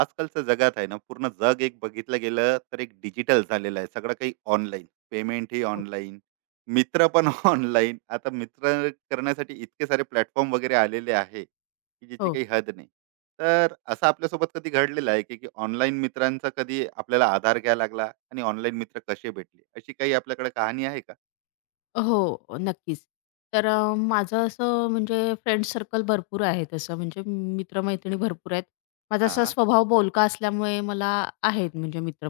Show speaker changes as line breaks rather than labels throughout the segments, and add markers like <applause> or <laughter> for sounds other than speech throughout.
आजकालच्या जगात आहे ना, पूर्ण जग एक बघितलं गेलं तर एक डिजिटल झालेलं आहे. सगळं काही ऑनलाईन. पेमेंट ही
हो,
ऑनलाईन, मित्र पण <laughs> ऑनलाईन. आता मित्र करण्यासाठी इतके सारे प्लॅटफॉर्म वगैरे आलेले आहे, की ज्याची
हो.
काही हद नाही. तर असं आपल्यासोबत कधी घडलेलं आहे, की की ऑनलाईन मित्रांचा कधी आपल्याला आधार घ्यावा लागला आणि ऑनलाईन मित्र कसे भेटले, अशी काही आपल्याकडे कहाणी आहे का?
हो, नक्कीच. माझं असं म्हणजे फ्रेंड सर्कल भरपूर आहे तसं म्हणजे मित्र-मैत्रिणी भरपूर आहेत. माझा असा
हां.
स्वभाव बोलका असल्यामुळे मला आहेत म्हणजे मित्र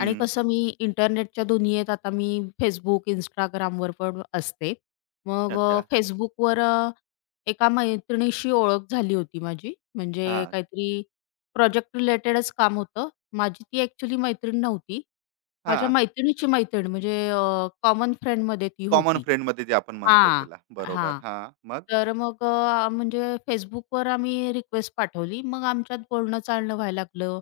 आणि कसं मी इंटरनेटच्या दुनियेत आता मी Facebook, Instagramवर पण असते.
अच्छा.
Facebookवर एका मैत्रिणीशी ओळख झाली होती माझी. म्हणजे
हां.
काहीतरी प्रोजेक्ट रिलेटेडच काम होतं. माझी ती ॲक्चुअली मैत्रीण नव्हती. माझ्या
हां.
मैत्रिणीची मैत्रीण म्हणजे कॉमन फ्रेंडमध्ये ती
कॉमन
होती.
फ्रेंडमध्ये जे आपण म्हणतो
हां,
त्याला. बरोबर.
हां.
हां. मग?
तर मग अ, म्हणजे Facebookवर आम्ही रिक्वेस्ट पाठवली. मग आमच्यात बोलणं-चालणं व्हायला लागलं.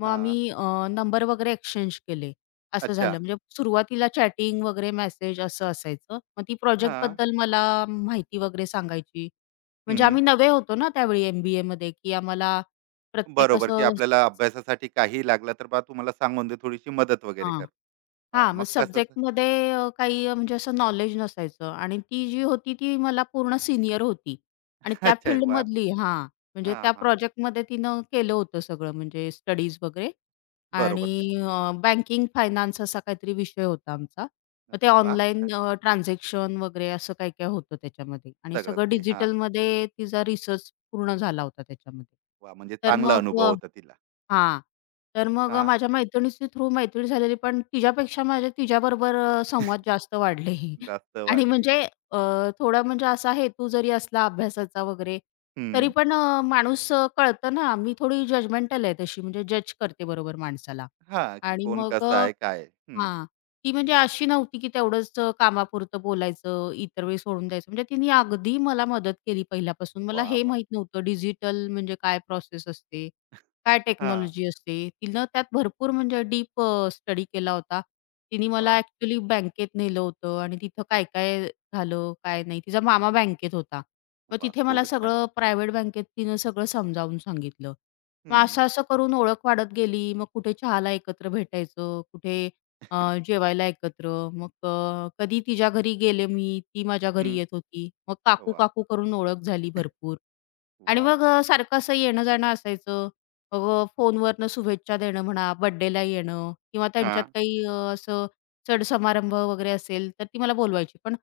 मग
हां.
आम्ही अ, नंबर वगैरे एक्सचेंज केले. असं
अच्छा.
झालं. म्हणजे सुरुवातीला चॅटिंग वगैरे मेसेज असं असायचं. मग ती
हां.
प्रोजेक्टबद्दल मला माहिती वगैरे सांगायची. म्हणजे आम्ही नवे होतो ना त्यावेळी एम-बी-एमध्ये, की आम्हाला प्रत्येक
बरोबर, की
असं
आपल्याला अभ्यासासाठी काही लागलं, तर बा तू सांगून दे, थोडीशी मदत वगैरे
हां.
कर. हां,
हां. मग
मग कसं तर
सब्जेक्टमध्ये अ, काही म्हणजे असं नॉलेज नसायचं आणि ती जी होती ती मला पूर्ण सीनियर होती आणि
<laughs>
त्या
अच्छा, वाह!
फील्डमधली हां, म्हणजे
हां,
त्या
हां.
प्रोजेक्टमध्ये तिनं केलं होतं सगळं म्हणजे स्टडीज वगैरे
बरोबर. ते
आणि बँकिंग फायनान्स असा काहीतरी विषय होता आमचा. मग ते
अरे वाह!
ऑनलाईन
छान.
अ, ट्रान्झॅक्शन वगैरे असं काय-काय होतं त्याच्यामध्ये आणि
सगळंच
सगळं
काही. हां,
डिजिटलमध्ये तिचा रिसर्च पूर्ण झाला होता त्याच्यामध्ये.
वाह! म्हणजे
तर
चांगला
मग
अनुभव
अ
होता तिला.
हां.
हां,
माझ्या मैत्रिणीच्या थ्रू मैत्री झालेली, पण तिच्यापेक्षा माझे तिच्याबरोबर संवाद जास्त वाढले. <laughs>
जास्त
आणि
वाढले.
म्हणजे अ, थोडा असा हेतू जरी असला अभ्यासाचा वगैरे, तरी
हं.
पण अ, माणूस कळतं ना, मी थोडी जजमेंटल आहे तशी, म्हणजे जज करते बरोबर माणसाला.
हां, की
आणि
कोण
मग
कसं
अ
आहे, काय आहे? हं.
हां. ती म्हणजे अशी नव्हती, की तेवढंच कामापुरतं बोलायचं, इतर वेळी सोडून द्यायचं. म्हणजे तिने अगदी मला मदत केली पहिल्यापासून. मला
वाह!
हे
वाह!
माहीत नव्हतं डिजिटल म्हणजे काय प्रोसेस असते, काय
हां.
टेक्नॉलॉजी असते. तिनं त्यात भरपूर म्हणजे डीप स्टडी केला होता. तिने मला
वाह!
ॲक्चुअली बँकेत नेलं होतं आणि तिथं काय-काय झालं, काय नाही. तिचा मामा बँकेत होता. मग
वाह!
तिथे मला
खूपच छान.
सगळं प्रायव्हेट बँकेत तिनं सगळं समजावून सांगितलं. मग
हं,
असं-असं करून ओळख वाढत गेली. मग कुठे चहाला एकत्र भेटायचं, कुठे जेवायला एकत्र. कधी तिच्या घरी गेले मी, ती माझ्या घरी
हं.
येत होती. मग
वाह!
काकू-काकू करून ओळख झाली भरपूर आणि
वाह! वाह!
सारखं असं येणं-जाणं असायचं. फोनवरनं शुभेच्छा देणं म्हणा, बर्थडेला येणं किंवा त्यांच्यात
हां.
काही अ, असं सण-समारंभ वगैरे असेल, तर ती मला बोलवायची. पण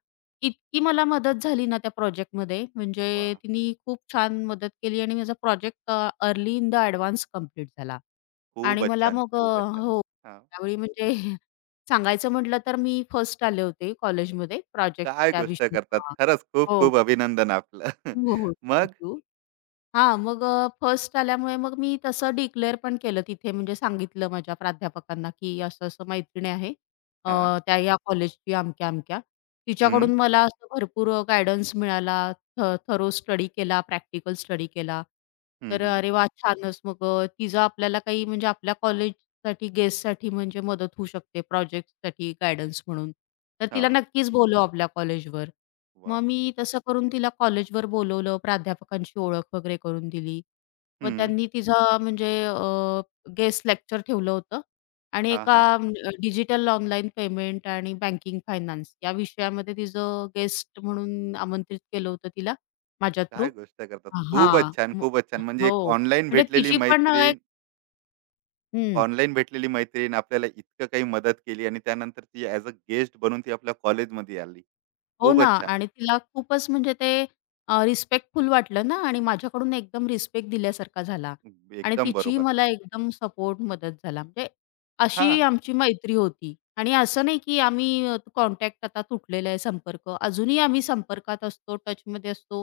इतकी मला मदत झाली ना त्या प्रोजेक्टमध्ये, म्हणजे
वाह!
तिने खूप छान मदत केली आणि माझा project early in the advance complete झाला. आणि
खूपच
मला
छान,
मग अ,
खूपच छान.
हो,
हां.
त्यावेळी म्हणजे <laughs> सांगायचं म्हटलं तर मी फर्स्ट आले होते कॉलेजमध्ये प्रोजेक्ट
काय
त्या
गोष्ट
विषयी
करतात.
हां.
खरंच
हो,
खूप-खूप अभिनंदन आपलं.
हो,
<laughs>
हो.
मग
थँक हां, मग फर्स्ट आल्यामुळे मग मी तसं डिक्लेअर पण केलं तिथे म्हणजे सांगितलं माझ्या प्राध्यापकांना, की असं-असं मैत्रीण आहे. अ,
हां.
त्या या कॉलेजची अमक्या-अमक्या.
हं,
तिच्याकडून मला असं भरपूर मिळाला. थ थरो स्टडी केला, प्रॅक्टिकल स्टडी केला.
हं,
तर
हं.
अरे वाह! छानच. तिचं आपल्याला काही म्हणजे आपल्या कॉलेजसाठी गेस्टसाठी म्हणजे मदत होऊ शकते, प्रोजेक्टसाठी गाईडन्स म्हणून. तर तिला
हां.
नक्कीच बोलवू आपल्या कॉलेजवर. मग
वाह!
मी तसं करून तिला कॉलेजवर बोलवलं, प्राध्यापकांची ओळख वगैरे करून दिली. मग
हं.
त्यांनी तिचा म्हणजे अ, गेस्ट लेक्चर ठेवलं होतं आणि
हां,
एका
हां.
म्हणजे डिजिटल ऑनलाईन पेमेंट आणि बँकिंग फायनान्स या विषयामध्ये तिचं गेस्ट म्हणून आमंत्रित केलं होतं तिला माझ्या थ्रू.
काय गोष्ट करतात.
हां.
खूपच छान,
म
खूपच छान. म्हणजे
हो.
एक ऑनलाईन
म्हणजे
भेटलेली
तिची पण एक
मैत्रीण,
हं.
ऑनलाईन भेटलेली मैत्रीण आपल्याला इतकं काही मदत केली आणि त्यानंतर ती ॲज अ गेस्ट बनून ती आपल्या कॉलेजमध्ये आली.
हो ना
खूपच छान.
आणि तिला खूपच म्हणजे ते रिस्पेक्टफुल वाटलं ना आणि माझ्याकडून एकदम रिस्पेक्ट दिल्यासारखा झाला आणि
एकदम
तिचीही
बरोबर आहे.
मला एकदम सपोर्ट मदत झाला. म्हणजे
हां,
अशी
हां.
आमची मैत्री होती आणि असं नाही की आम्ही कॉन्टॅक्ट आता तुटलेला आहे संपर्क. अजूनही आम्ही संपर्कात असतो, टचमध्ये असतो.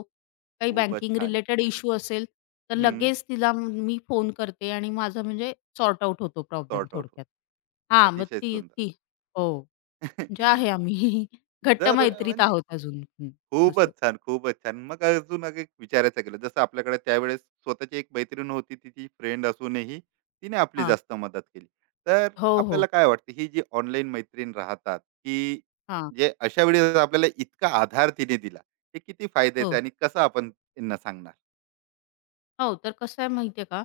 काही
खूपच
बँकिंग
छान.
रिलेटेड इश्यू असेल, तर
हं.
लगेच तिला मी फोन करते आणि माझं म्हणजे सॉर्ट आउट होतो प्रॉब्लेम
सॉर्ट आउट
थोडक्यात. हां, मग
अतिशय
ती ती
सुंदर.
हो. म्हणजे आहे
<laughs>
आम्ही <laughs> घट्ट
जर
मैत्रीत
म्हणजे
आहोत अजून हं,
खूपच
असं.
छान, खूपच छान. मग अजून अग एक विचारायचं गेलं, जसं आपल्याकडे त्यावेळेस स्वतःची एक मैत्रीण होती, तिची फ्रेंड असूनही तिने आपली
हां.
जास्त मदत केली. तर
हो, हो.
आपल्याला काय वाटतं, ही जी ऑनलाईन मैत्रीण राहतात, की
हां.
जे अशा वेळेस आपल्याला इतका आधार तिने दिला, हे किती
हो.
फायद्याचं आहे आणि कसं आपण त्यांना सांगणार?
हो, तर कसं आहे माहिती का,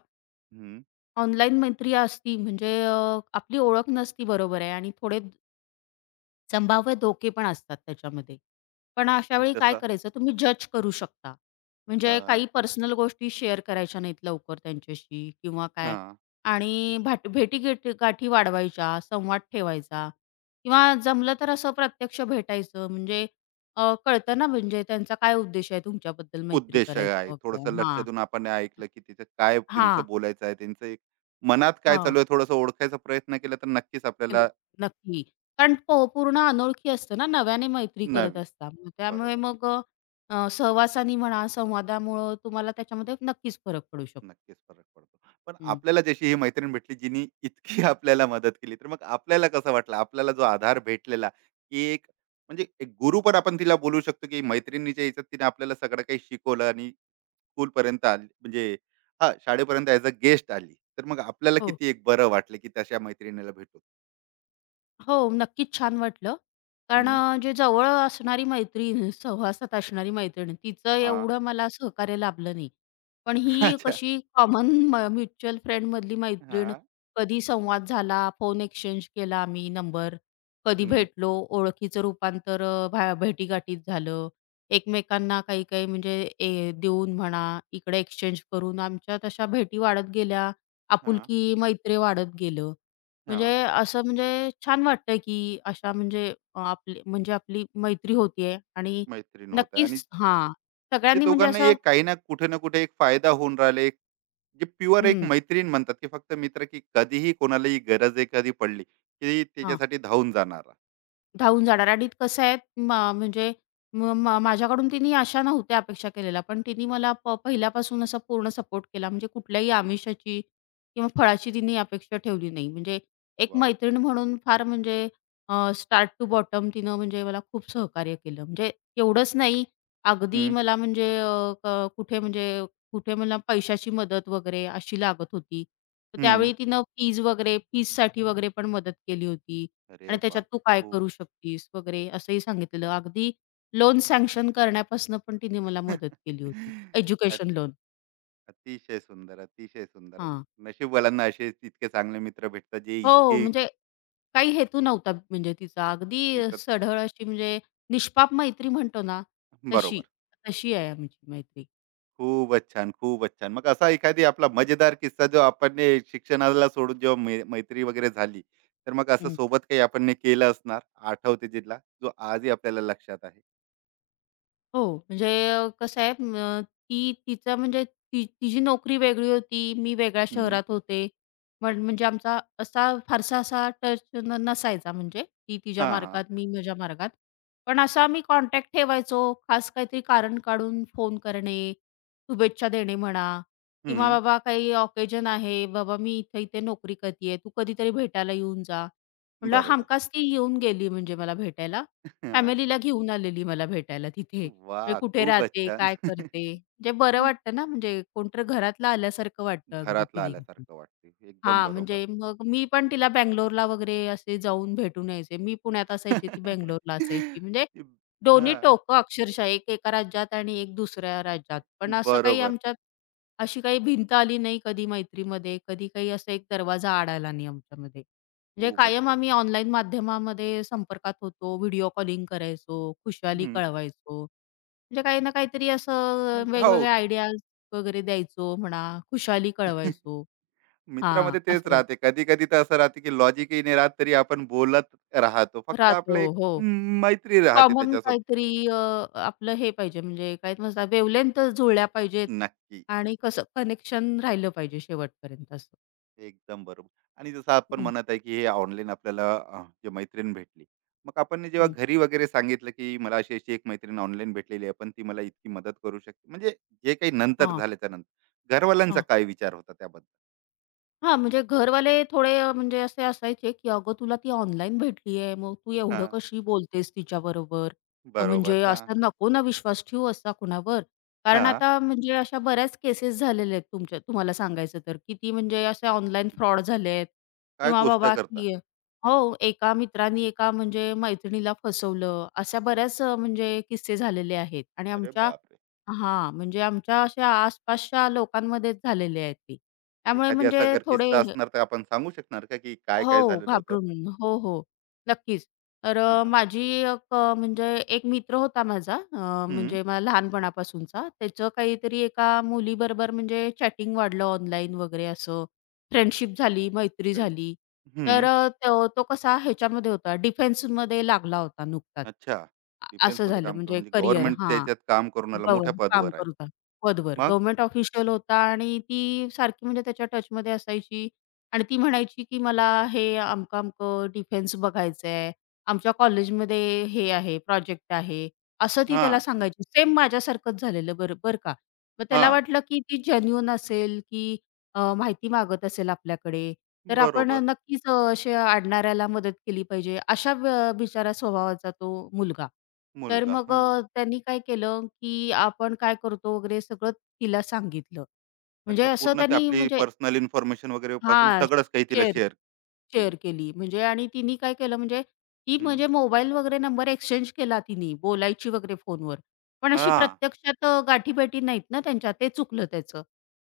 हं,
ऑनलाईन मैत्री असती म्हणजे आपली ओळख नसती बरोबर आहे आणि थोडे संभाव्य धोके पण असतात त्याच्यामध्ये. पण अशा वेळी काय
जसं
करायचं तुम्ही जज करू शकता. म्हणजे
अ,
काही पर्सनल गोष्टी शेअर करायच्या नाहीत लवकर त्यांच्याशी किंवा काय
हां,
आणि भेटीगेटी गाठी वाढवायच्या, संवाद ठेवायचा किंवा जमलं तर असं प्रत्यक्ष भेटायचं म्हणजे कळतं ना म्हणजे त्यांचा काय उद्देश आहे तुमच्याबद्दल मैत्री
उद्देश आहे.
करायचा वगैरे.
थोडंसं लक्ष
हां,
देऊन आपण ऐकलं, की तिचं काय त्यांचं
हां,
बोलायचं आहे, त्यांचं एक मनात काय
हो.
चालू आहे, थोडंसं ओळखायचा प्रयत्न केला, तर नक्कीच
केलं.
आपल्याला
नक्की. कारण पूर्ण अनोळखी असतं ना, नव्याने मैत्री करत
नवी
असता. मग त्यामुळे
बरोबर.
मग अ, अ, सहवासाने म्हणा, संवादामुळं तुम्हाला त्याच्यामध्ये नक्कीच फरक पडू शकतो.
नक्कीच फरक पडतो. पण
हं.
आपल्याला जशी ही मैत्रीण भेटली, जिनी इतकी <laughs> आपल्याला मदत केली, तर मग आपल्याला कसं वाटलं? आपल्याला जो आधार भेटलेला, की एक म्हणजे एक गुरु पण आपण तिला बोलू शकतो, की मैत्रिणीच्या ह्याच्यात तिने आपल्याला सगळं काही शिकवलं आणि स्कूलपर्यंत आली म्हणजे हां, शाळेपर्यंत ॲज अ गेस्ट आली. तर मग आपल्याला
हो.
किती एक बरं वाटलं, की तशा मैत्रिणीला भेटून.
हो, नक्कीच छान वाटलं. कारण
हं,
अ, जे जवळ असणारी मैत्रीण, सहवासात असणारी मैत्रीण, तिचं
हां.
एवढं मला सहकार्य लाभलं नाही. पण
<laughs>
ही
अच्छा.
कशी कॉमन म्युच्युअल फ्रेंडमधली मैत्रीण,
हां.
कधी संवाद झाला, फोन एक्सचेंज केला आम्ही नंबर, कधी
हं.
भेटलो, ओळखीचं रूपांतर अ, भा भेटीगाठीत झालं. एकमेकांना काही-काही म्हणजे ए देऊन म्हणा, इकडे एक्सचेंज करून आमच्या तशा भेटी वाढत गेल्या,
हां,
आपुलकी, मैत्री वाढत गेलं. म्हणजे
हां.
असं म्हणजे छान वाटतं, की अशा म्हणजे अ, आपली म्हणजे आपली मैत्री होतीये आणि
मैत्रीण होत आहे आणि
नक्कीच हां,
ते
सगळ्यांनी म्हणजे
दोघांनाही
असं
एक काही ना कुठे ना कुठे एक फायदा होऊन राहिला. जे प्युअर एक
हं,
मैत्रीण म्हणतात की फक्त मित्र, की कधीही कोणालाही गरज आहे कधी पडली की त्याच्यासाठी धावून जाणारा
धावून जाणार आणि कसं आहे मा म्हणजे म मा माझ्याकडून तिने अशा नव्हत्या अपेक्षा केलेल्या, पण तिने मला पहिल्यापासून असा पूर्ण सपोर्ट केला. म्हणजे कुठल्याही आमिषाची किंवा फळाची तिने अपेक्षा ठेवली नाही. म्हणजे एक
वा
मैत्रीण म्हणून फार म्हणजे स्टार्ट टू बॉटम तिनं म्हणजे मला खूप सहकार्य केलं. म्हणजे एवढंच नाही, अगदी
हम्म,
मला म्हणजे अ, क कुठे म्हणजे कुठे मला पैशाची मदत वगैरे अशी लागत होती. तर
हम्म.
त्यावेळी तिनं फीज वगैरे फीजसाठी वगैरे पण मदत केली होती.
अरे
आणि
वा
त्याच्यात तू काय
खूप
करू शकतीस वगैरे असंही सांगितलेलं. अगदी लोन सँक्शन करण्यापासून पण तिने मला मदत
<laughs>
केली होती.
अत-
एज्युकेशन लोन.
अतिशय सुंदर अतिशय सुंदर
हां.
नशीबवाल्यांना असे इतके चांगले मित्र भेटतात जे
हो,
इतके
म्हणजे काही हेतू नव्हता म्हणजे तिचा. अगदी
तिथं-
सढळ अशी म्हणजे निष्पाप मैत्री म्हणतो ना, तशी,
बरोबर
तशी आहे आमची मैत्री.
खूपच छान खूपच छान मग असा एखादी आपला मजेदार किस्सा जो आपण ने शिक्षणाला सोडून जेव्हा मैत्री वगैरे झाली, तर मग असं सोबत काही आपण ने केलं असणार आठवते जिल्हा जो आजही आपल्याला लक्षात आहे.
हो, म्हणजे अ, कसं आहे अ, ती तिचं म्हणजे ती तिची नोकरी वेगळी होती, मी वेगळ्या
हम्म
शहरात होते. पण म्हणजे आमचा असा फारसा असा टच नसायचा म्हणजे ती तिच्या
हां, हां.
मार्गात, मी माझ्या मार्गात. पण असा आम्ही कॉन्टॅक्ट ठेवायचो. खास काहीतरी कारण काढून फोन करणे, शुभेच्छा देणे म्हणा किंवा
हं.
बाबा काही ऑकेजन आहे, "बाबा मी इथे-इथे नोकरी करते तू कधीतरी भेटायला येऊन जा." म्हटलं
बरोबर.
हमखास ती येऊन गेली म्हणजे मला भेटायला.
<laughs> हां.
फॅमिलीला घेऊन आलेली मला भेटायला तिथे. म्हणजे
वाह!
कुठे
खूपच
राहते,
छान.
काय करते?
<laughs>
म्हणजे बरं वाटतं ना, म्हणजे कोणतरी घरातलं आल्यासारखं वाटतं अगदी
घरातला
फिलिंग.
आल्यासारखं वाटते. एकदम
हां,
बरोबर.
म्हणजे मग मी पण तिला बंगलोरला वगैरे असे जाऊन भेटून यायचे. मी पुण्यात असायची, ती बंगलोरला असायची.
<laughs>
म्हणजे दोन्ही
हां.
टोकं अक्षरशः एक एका राज्यात आणि एक दुसऱ्या राज्यात. पण असं काही
बरोबर.
आमच्यात अशी काही भिंत आली नाही कधी मैत्रीमध्ये, कधी काही असा एक दरवाजा आड नाही आमच्यामध्ये. म्हणजे
खूपच
कायम
छान.
आम्ही ऑनलाईन माध्यमामध्ये संपर्कात होतो, व्हिडिओ कॉलिंग करायचो, खुशाली
हं.
कळवायचो. म्हणजे काही ना काहीतरी असं
म्हणजे हो.
वेगवेगळ्या आयडियाज वगैरे द्यायचो म्हणा, खुशाली
<laughs>
कळवायचो. हां,
मित्रामध्ये तेच
असं झालं.
राहते. कधी-कधी तर असं राहते, की लॉजिकही नाही राहत, तरी आपण बोलत राहतो. फक्त
राहतो.
आपलं एक
हो.
मैत्री राहते
कॉमन
त्याच्यासोबत.
काहीतरी अ, आपलं हे पाहिजे म्हणजे काय म्हणतात वेव्हलेंथ जुळल्या पाहिजेत
नक्की.
आणि कसं कनेक्शन राहिलं पाहिजे शेवटपर्यंत असं.
एकदम बरोबर. आणि जसं आपण
हं,
म्हणत आहे, की हे ऑनलाईन आपल्याला जे मैत्रीण भेटली. मग आपण ने जेव्हा
हं.
घरी वगैरे सांगितलं, की मला अशी-अशी एक मैत्रीण ऑनलाईन भेटलेली आहे, पण ती मला इतकी मदत करू शकते. म्हणजे जे काही नंतर
हां,
झाल्याच्या नंतर. घरवाल्यांचा काय विचार होता त्याबद्दल?
हां, म्हणजे घरवाले थोडे अ, म्हणजे असे असायचे, की "अगं तुला ती ऑनलाईन भेटली आहे, मग तू एवढं
हां,
कशी बोलतेस तिच्याबरोबर?
बरोबर.
म्हणजे
हां,
असा नको ना विश्वास ठेवू असा कुणावर." कारण
हां.
आता म्हणजे अशा बऱ्याच केसेस झालेल्या आहेत तुमच्या तुम्हाला सांगायचं तर, की ती म्हणजे असे ऑनलाईन फ्रॉड झाले आहेत
काय
किंवा
गोष्ट
बाबा
करता?
की हो, एका मित्राने एका म्हणजे मैत्रिणीला फसवलं. अशा बऱ्याच म्हणजे किस्से झालेले आहेत आणि
अरे
आमच्या
बापरे!
हां, म्हणजे आमच्या अशा आसपासच्या लोकांमध्येच झालेली आहे ती. त्यामुळे
एखादी असा
म्हणजे
जर
थोडे
किस्सा असणार तर आपण सांगू शकणार का, की काय-काय
हो,
झालेलं होतं?
घाबरून हो, हो, नक्कीच. तर अ,
हां.
माझी एक अ, म्हणजे एक मित्र होता माझा
हं.
म्हणजे मला लहानपणापासूनचा. त्याचं काहीतरी एका मुलीबरोबर म्हणजे चॅटिंग वाढलं ऑनलाईन वगैरे असं. फ्रेंडशिप झाली, मैत्री
फ्रेंड
झाली. तर
हं.
अ, तो तो कसा ह्याच्यामध्ये होता डिफेन्समध्ये लागला होता नुकताच.
अच्छा.
असं
डिफेन्समध्ये
झालं
काम करून
म्हणजे
म्हणजे
करियर
गव्हर्नमेंटच्या
हां.
ह्याच्यात काम करून आला, मोठ्या
गव्हर्न काम
पदावर आहे.
करत होता. पदवर
मग?
गव्हर्नमेंट ऑफिशियल होता आणि ती सारखी म्हणजे त्याच्या टचमध्ये असायची आणि ती म्हणायची, की "मला हे अमकं-अमकं डिफेन्स बघायचं आहे. आमच्या कॉलेजमध्ये हे आहे, प्रोजेक्ट आहे." असं ती त्याला
हां,
सांगायची. सेम माझ्यासारखंच झालेलं बरं बरं का. मग त्याला
हां.
वाटलं, की ती जेन्युइन असेल, की माहिती मागत असेल आपल्याकडे, तर आपण
बरोबर.
नक्कीच असे अडणाऱ्याला मदत केली पाहिजे, अशा बिचारा स्वभावाचा तो मुलगा. तर
मुलगा.
मग
हां.
अ, त्यांनी काय केलं, की आपण काय करतो वगैरे सगळं तिला सांगितलं. म्हणजे
अच्छा,
असं
पूर्ण ते
त्यांनी
आपली
म्हणजे
पर्सनल इन्फॉर्मेशन वगैरे पासून
हां,
सगळंच काही तिला
शेअर
शेअर केली.
शेअर केली म्हणजे आणि तिने काय केलं म्हणजे ती
हं.
म्हणजे मोबाईल वगैरे नंबर एक्सचेंज केला तिनी, बोलायची वगैरे फोनवर. पण अशी
हां.
प्रत्यक्षात अ, गाठीभेटी नाहीत ना त्यांच्या, ते चुकलं त्याचं.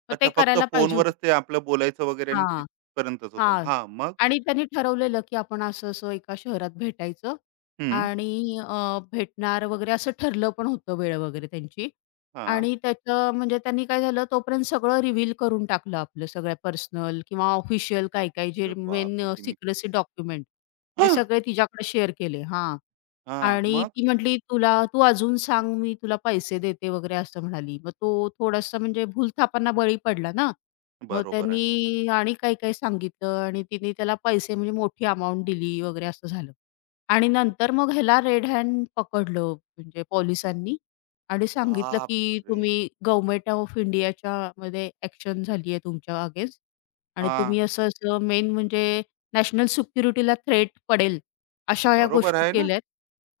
मग ते
अच्छा, फक्त
करायला पाहिजे होतं.
फोनवरच ते आपलं बोलायचं वगैरे आणि
हां.
तिथपर्यंतच होतं.
हां.
हां, मग?
आणि त्यांनी ठरवलेलं, की आपण असं-असं एका शहरात भेटायचं
हं.
आणि भेटणार वगैरे असं ठरलं पण होतं वेळ वगैरे त्यांची.
हां.
आणि त्याचं म्हणजे त्यांनी काय झालं तोपर्यंत सगळं रिव्हील करून टाकलं आपलं सगळ्या पर्सनल किंवा ऑफिशियल काय-काय
अरे
जे मेन
बापरे!
अ,
की मी
सिक्रेसी डॉक्युमेंट ते सगळे तिच्याकडे शेअर केले. हां.
हां,
आणि
मग?
ती म्हटली, "तुला तू अजून सांग, मी तुला पैसे देते" वगैरे असं म्हणाली. मग तो थोडासा म्हणजे भूलथापांना बळी पडला ना. मग
बरोबर आहे.
त्यांनी आणि काही-काही सांगितलं आणि तिने त्याला पैसे म्हणजे मोठी अमाउंट दिली वगैरे असं झालं. आणि
अरे
नंतर मग ह्याला रेड हँड पकडलं म्हणजे पोलिसांनी आणि सांगितलं, की
बापरे!
"तुम्ही गव्हर्नमेंट ऑफ इंडियाच्या मध्ये ॲक्शन झाली आहे तुमच्या अगेन्स्ट आणि
हां.
तुम्ही असं-असं मेन म्हणजे नॅशनल सिक्युरिटीला थ्रेट पडेल, अशा ह्या
बरोबर
गोष्टी
आहे ना?
केल्यात."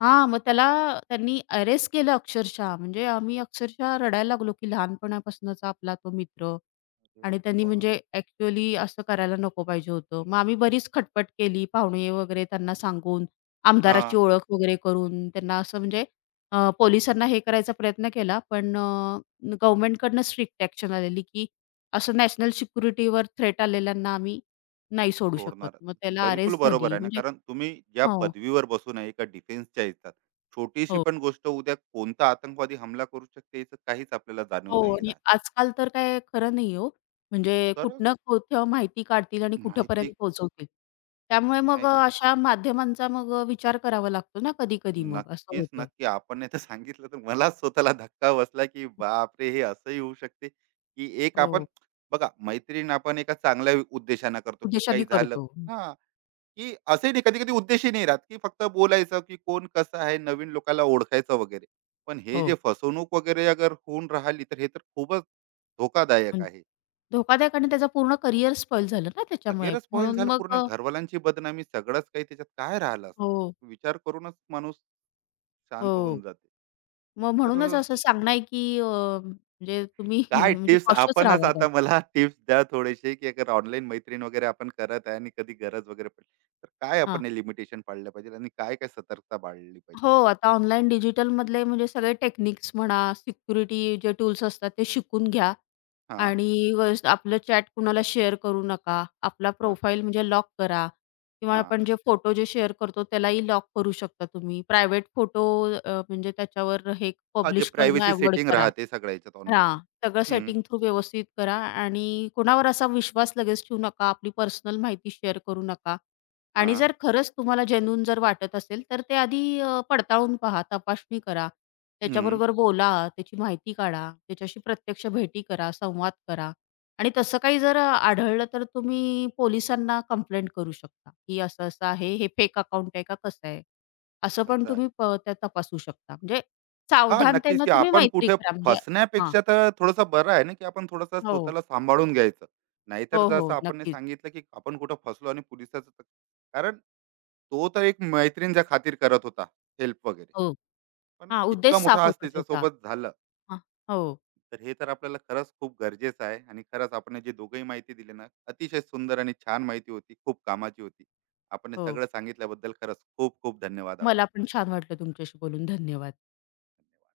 हां, मग त्याला त्यांनी अरेस्ट केलं अक्षरशः. म्हणजे आम्ही अक्षरशः रडायला लागलो, की लहानपणापासूनचा आपला तो मित्र
अरे
आणि त्यांनी म्हणजे
बापरे!
ॲक्चुअली असं करायला नको पाहिजे होतं. मग आम्ही बरीच खटपट केली, पाहुणे वगैरे त्यांना सांगून,
हां.
आमदाराची ओळख वगैरे करून त्यांना असं म्हणजे पोलिसांना हे करायचा प्रयत्न केला. पण गव्हर्नमेंटकडनं स्ट्रिक्ट ॲक्शन आलेली, की असं नॅशनल सिक्युरिटीवर थ्रेट आलेल्यांना आम्ही नाही सोडू शकत.
सोडणार.
मग त्याला
बिलकुल
अरेस्ट
बरोबर
झाली
आहे ना,
म्हणजे
कारण तुम्ही ज्या
हो,
पदवीवर बसून आहे एका डिफेन्सच्या ह्याच्यात, छोटीशी
हो.
पण गोष्ट उद्या कोणता आतंकवादी हमला करू शकते याचं काहीच आपल्याला जाणीव
हो
नाही
आणि
राहत.
आजकाल तर काय खरं नाही हो. म्हणजे
तर
कुठनं कुठं माहिती काढतील आणि
माहिती
कुठपर्यंत पोहोचवतील. त्यामुळे मग
नाही,
अ, अशा माध्यमांचा मग अ, विचार करावा लागतो ना कधी-कधी मग असं
नक्कीच,
होतं.
नक्की आपण नाही तर सांगितलं तर मलाच स्वतःला धक्का बसला, की बापरे! हे असंही होऊ शकते, की एक आपण
हो.
बघा मैत्रीण आपण एका चांगल्या उद्देशानं करतो, की काही
उद्देशाने
झालं
करतो.
हां. की असे नाही, कधी-कधी उद्देशही नाही राहत, की फक्त बोलायचं, की कोण कसं आहे, नवीन लोकाला ओळखायचं वगैरे. पण हे जे
हो.
फसवणूक वगैरे अगर होऊन राहिली, तर हे तर खूपच धोकादायक
म्हणजे
आहे.
धोकादायक आणि त्याचं पूर्ण करिअर स्पॉईल झालं ना त्याच्यामुळे.
करिअरच स्पॉईल झालं पूर्ण, घरवाल्यांची बदनामी, सगळंच काही त्याच्यात काय राहिलं
हो,
असतं? विचार करूनच माणूस शांत
हो.
होऊन जाते.
मग म्हणूनच
तर
असं सांगणं आहे की अ, म्हणजे तुम्ही
काय
<laughs> म्हणजे
टिप्स
कॉशियस
आपणच
राहावा बाबा.
आता मला टिप्स द्या थोडेसे, की अगर ऑनलाईन मैत्रीण वगैरे आपण करत आहे आणि कधी गरज वगैरे पडली, तर काय आपण लिमिटेशन पाळलं पाहिजे आणि काय-काय सतर्कता बाळगली पाहिजे
हो,
आपण?
आता ऑनलाईन डिजिटलमधले म्हणजे सगळे टेक्निक्स म्हणा, सिक्युरिटी जे टूल्स असतात ते शिकून घ्या
हां,
आणि आपलं चॅट कुणाला शेअर करू नका. आपला प्रोफाईल म्हणजे लॉक करा किंवा
हां.
आपण जे फोटो जे शेअर करतो त्यालाही लॉक करू शकता तुम्ही. प्रायव्हेट फोटो म्हणजे त्याच्यावर हे
हां, जे
पब्लिश करणं
प्रायव्हसी
अव्हॉइड
सेटिंग
करा.
राहते सगळ्या ह्याच्यात ऑनलाईन.
हां. सगळं
हं.
सेटिंग थ्रू व्यवस्थित करा आणि कोणावर असा विश्वास लगेच ठेवू नका. आपली पर्सनल माहिती शेअर करू नका आणि
हां.
जर खरंच तुम्हाला जेन्युइन जर वाटत असेल, तर ते आधी पडताळून पहा, तपासणी करा.
हं.
त्याच्याबरोबर बोला, त्याची माहिती काढा, त्याच्याशी प्रत्यक्ष भेटी करा, संवाद करा आणि तसं काही जर आढळलं, तर तुम्ही पोलिसांना कंप्लेंट करू शकता, की असं-असं आहे, हे फेक अकाउंट आहे का कसं आहे? असं पण
तसं आहे.
तुम्ही प त्या तपासू शकता. म्हणजे
हां, नक्कीच
सावधानतेनं
की
तुम्ही
आपण
मैत्री
कुठे
करा म्हणजे हां.
फसण्यापेक्षा तर थोडंसं बरं आहे ना, की आपण थोडंसं
हो.
स्वतःला सांभाळून घ्यायचं. नाहीतर
हो,
जसं
हो.
आपण हे
नक्कीच.
सांगितलं, की आपण कुठं फसलो आणि पोलिसाचं तक कारण तो तर एक मैत्रीणच्या खातीर करत होता हेल्प वगैरे.
हो.
पण
हां, उद्देश
इतका मोठा
साफ
आज
होता त्याचा.
त्याच्यासोबत झालं.
हां. हो,
तर हे तर आपल्याला खरंच खूप गरजेचं आहे आणि खरंच आपण जे दोघंही माहिती दिली ना, अतिशय सुंदर आणि छान माहिती होती, खूप कामाची होती. आपण हे
हो.
सगळं सांगितल्याबद्दल खरंच खूप खूप धन्यवाद आपले.
मला पण छान वाटलं तुमच्याशी बोलून. धन्यवाद.
धन्यवाद.